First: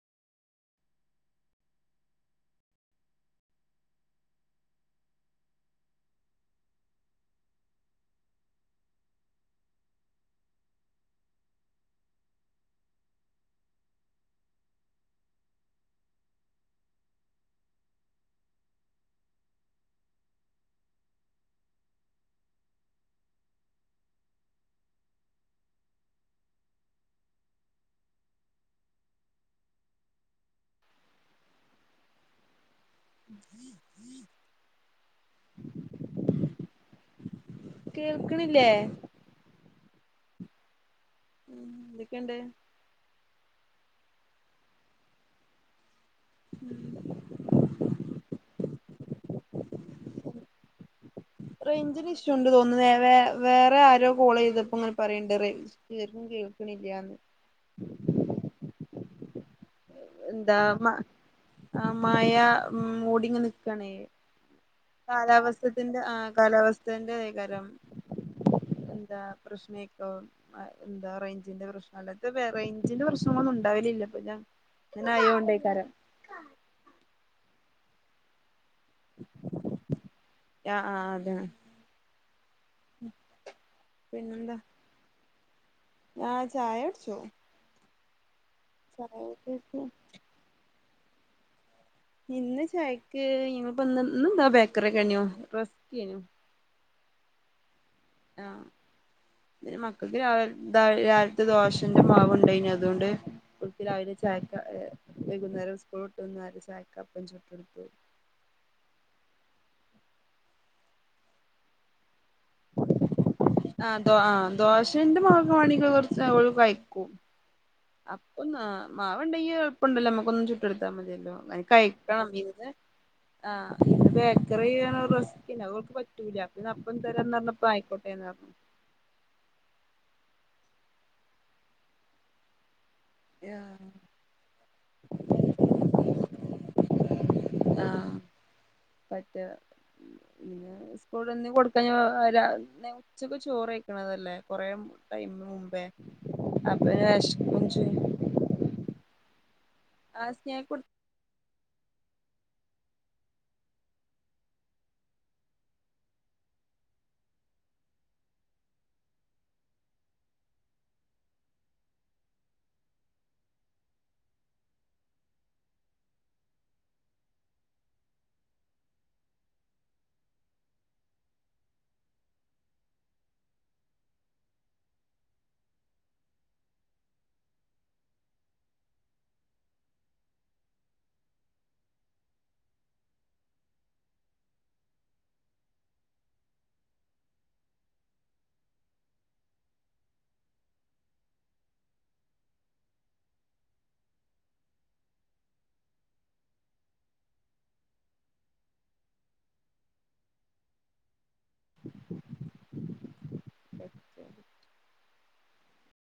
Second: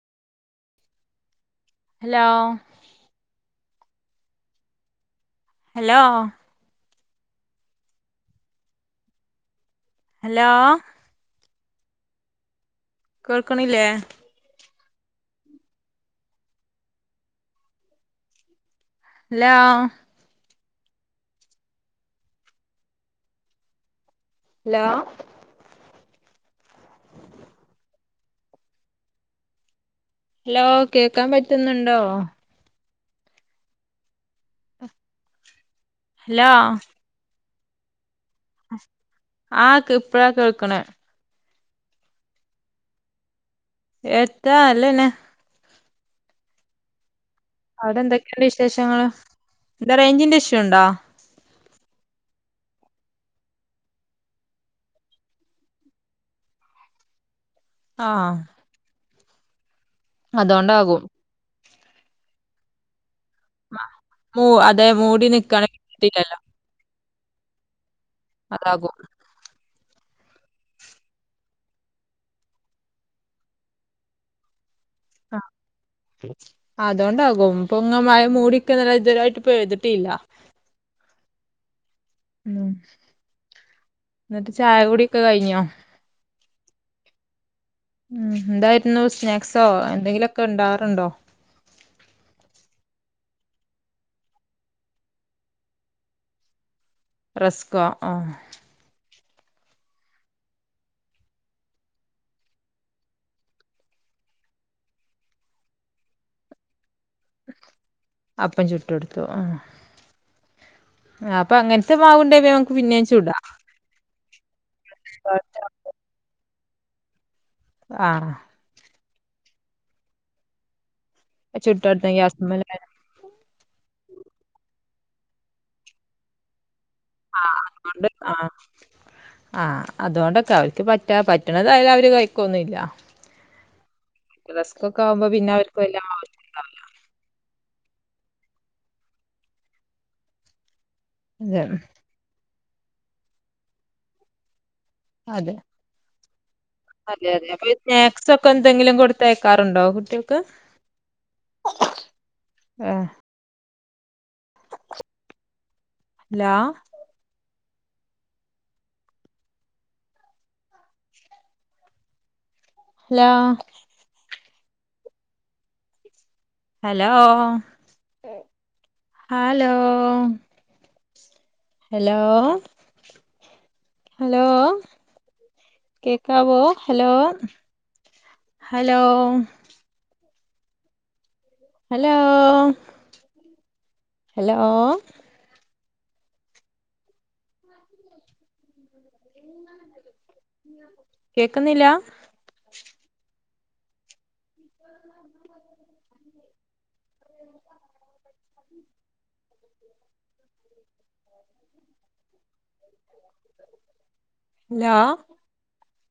Hello hello hello.. കേൾക്ണില്ലേ ഇല്ലാ hello hello കേക്കാൻ പറ്റുന്നുണ്ടോ സീം.. സീം.. ഹലോ കേൾക്ണില്ലേ? ആക്പ്പഴാ കേൾക്ക്ണേ. ഉം ന്തൊക്കെണ്ട്? എത്താ നല്ലേന്നെ. മ് അവടെന്തൊക്കെണ്ട് വിശേഷങ്ങള് ന്താ റേഞ്ചിന്റെ ഇഷ്യൂണ്ടോ? റൈഞ്ചിന് ഇഷ്യൂണ്ട് തോന്ന്ണ് വേ വേ വേറെ ആരോ കോളെയ്തപ്പോ ഇങ്ങനെ പറേണ്ട് റൈ കേക്കും കേൾക്ണില്ലാന്ന്. ആഹ് എന്താ മാ അതുകൊണ്ടാകും മഴ മൂടിങ്ങനെ നിക്കാണേയ്. മോ അതെവ് കാലാവസ്ഥത്തിൻ്റെ ആഹ് കാലാവസ്ഥന്റെ യേകാരം. അതാകും ന്താ പ്രശ്നേകോം അതെന്താ റൈഞ്ചിന്റെ പ്രശ്നല്ലാ ത് വേ റൈഞ്ചിന്റെ പ്രശ്നങ്ങളൊന്നുണ്ടാവല്ലില്ലപ്പൊ ഞാ ങ്ങനായോണ്ടേക്കാരം അതോണ്ടാകും പൊങ്ങ മഴ മൂടിക്കല്ലാതെ ഇതേരായിട്ട് പെയ്ത്ട്ടില്ല. ആഹ് ആഹ് അതെ മ് ന്ന്ട്ട് ചായകുടിഒക്കെ കയിഞ്ഞോ? ആഹ് ചായൊട്ച്ചു മ് എന്തായിര്ന്നു സ്നാക്സോ കുടിച്ചു എന്തെങ്കിലൊക്കെ ഉണ്ടാവറ്ണ്ടോ? ഇന്ന് ചായക്ക് ഇന്ന് പ്പന്ന് ന്ന്ന്താ ബേക്കറി ഒക്കെയ്നു റസ്ക്കെയ്നു റസ്കോ ആഹ് അ പിനെ മക്കക്ക് രാവ് രാവിലത്തെ ദോഷന്റെ മാവുണ്ടെയ്നി അതോണ്ട് കുട്ടി രാവിലെ ചായക്ക ഹേ വൈകുന്നേരം സ്കൂള്ട്ട്ന്നാല് ചായക്കപ്പച്ചുട്ടൊട്ത്തു. അപ്പം ചുട്ടൊട്ത്തു ആഹ് ആഹ് അപ്പൊ അങ്ങൻത്തെ മാവുണ്ടെ പിന്നേംമക്ക് പിന്നേ ചുടാ ആഹ് ദോ ആഹ് ദോശന്റെ മാവാണെങ്കി ഓള് കൊറ് ഓള് കൈക്കും. ആ അപ്പം ന്നാ മാവ്ണ്ടെങ്കി എൾപ്പണ്ടല്ലോ മ്മക്കൊന്ന് ചുട്ടൊട്ത്താ മതിയല്ലോ. വെൻ ചുട്ടെടുത്ത കഴിക്കണം ഇന്ന് ഗ്യാസ്മ്മലായ ആഹ് ബേക്കറി ചെയ്യാന്ള്ള റെസിപ്പിണ്ട് അത് ഓൾക്ക് പറ്റൂല്ല ഇന്ന് അപ്പം തരാന്ന് ആഹ് പറഞ്ഞപ്പോ അന്ന് ആയിക്കോട്ടെന്ന് ആഹ് ആഹ് അതുകൊണ്ടൊക്കെ അവർക്ക് പറ്റാ പറ്റണതായാലും അവര് കഴിക്കൊന്നുല്ല യാ റസ്കൊക്കെ ആകുമ്പോ പിന്നെ അവർക്ക് വല്ലാ ആഹ് പറ്റും കൂടൊന്നും അതെ കൊടുക്കാഞ്ഞാ രാ ഉച്ചക്ക് ചോറയ്ക്ക്ണതല്ലേ കുറേ ടൈമ് അതെ മുമ്പേ അപ്പൊ അതെ അതെ വെശക്കും അപ്പൊ ഈ ചെയ്യും സ്നാക്സ് ഒ ക്കെന്തെങ്കിലും കൊടുത്തേക്കാറുണ്ടോ ആ കുട്ടികൾക്ക് സ്നേഹ ആഹ് ല്ലോ ല്ലോ ഹലോ ഹലോ ഹലോ ഹലോ കേക്കാവോ ഹലോ ഹലോ ഹലോ ഹലോ കേക്ക്ന്നില്ലാ? കൊടു ല്ലോ